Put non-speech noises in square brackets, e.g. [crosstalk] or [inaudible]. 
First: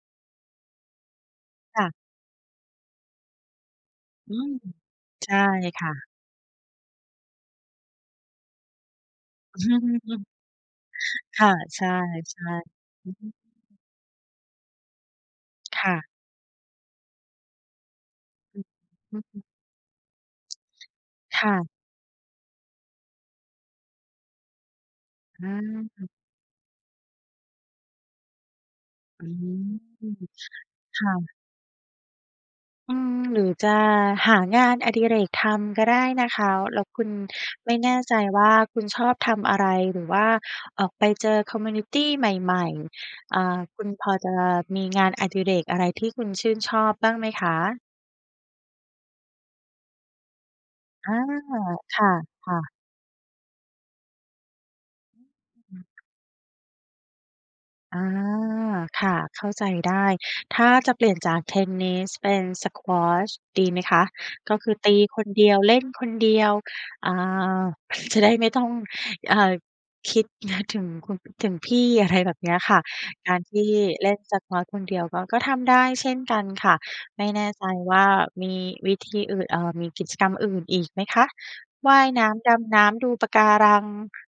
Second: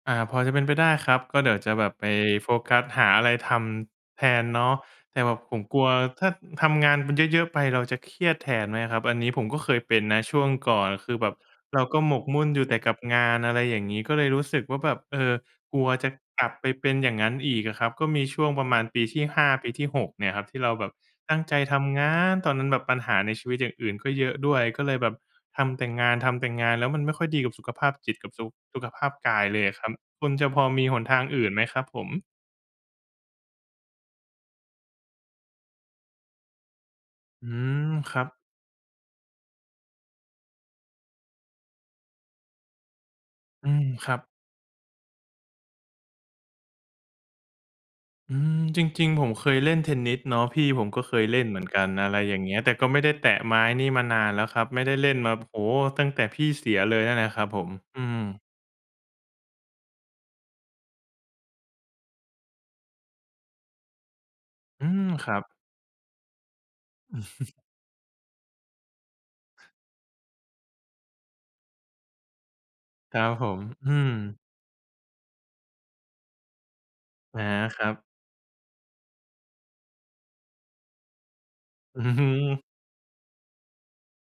อา พอจะเป็นไปได้ครับ ก็เดี๋ยวจะคแบ่บะ ไปโฟกัสหาอะไรทำแทอืนม เนาะ แต่ใชแบ่บผมกคลัว่ะ ถ้าทำงานมันเยอะ ๆ ไปเราจะเครียดแทนไหมอะครับ อันนี้ผมก็เคยเป็นนะ[chuckles] ช่วงก่อน คือแบบค่ะ เรใชา่ ก็หมกใมชุ่ ่นอยู่แต่กับอืองฮาึ น อะไรอย่างงี้ ก็เลยรู้สึกว่าแบบ เอ่อ กลคัว่ะ จะกลับไปเป็นอย่างงั้นอีกอะครับ ก็มีช่วงอ ประมาณปีอทืี่ หม ้า ปีที่ 6 เนี่ยครับ ที่เราแบบตั้คง่ใจะ ทำงาน ตอนนั้นแบบปัญหาในชีวิตอย่างอื่นก็เยอะด้วย ก็เลยแบบทำแต่งอา าน ทำแต่งาน แล้วมันไม่ค่อยดีกับสุขภาพจิตกับ สุ สุขภาพอืกายเลยม อะครับ คุณจะพอมีหคน่ทางะ อื่นไหมครับผม? อืม หรือจะหางานอดิเรกทำก็ได้นะคะ แล้วคุณ อืไม่ม แน่คใจรับ ว่าคุณชอบทำอะไร หรือว่าออกไปเจอ คอมมิวนิตี ใหม่ ๆ อ่า อืคุม ณพครอับ จะมีงานอดิเรกอะไรที่คุณชื่นชอบบ้างไหมคะ? อืม จริง ๆ ผมเคยเล่นเทนนิสเนาะ พี่ผมก็อเคา ยเล่นเหมือนกัน ค่อะะ ไรอย่างคเงี้่ย ะ แต่ก็ไม่ได้แตะไม้นี่มานานแล้วครับ ไม่ได้เล่นมา โอ้โฮ อืม ตั้งแต่พี่เสียเลยนั่นแหละครับผม ออืา ม ค่ะ เข้าใจได้ ถ้าจะเปลี่ยนจากเทนนิส เป็น Squash ดีไหมคะ ก็คืออืตีม คคนรับ เดียว เล่นคนเดียว อ่า [chuckles] [chuckles] จะได้ไม่ต้อง อ่า คิด [chuckles] ถึงคุณ ถึงพี่ อะไรแบบเนี้ยค่ะ ครักบารผทม ี่อืเลม ่น Squash คนเดียวก็ ก็ทำได้เช่นกันค่ะ ไม่อแา น่ใจครัว่บ ามีวิธีอื่น เอ่อ มีกิจกรรมอื่นอีกไหมคะ? วอ่าืยน้ำ ดม ำน้ำ ดูปะการัง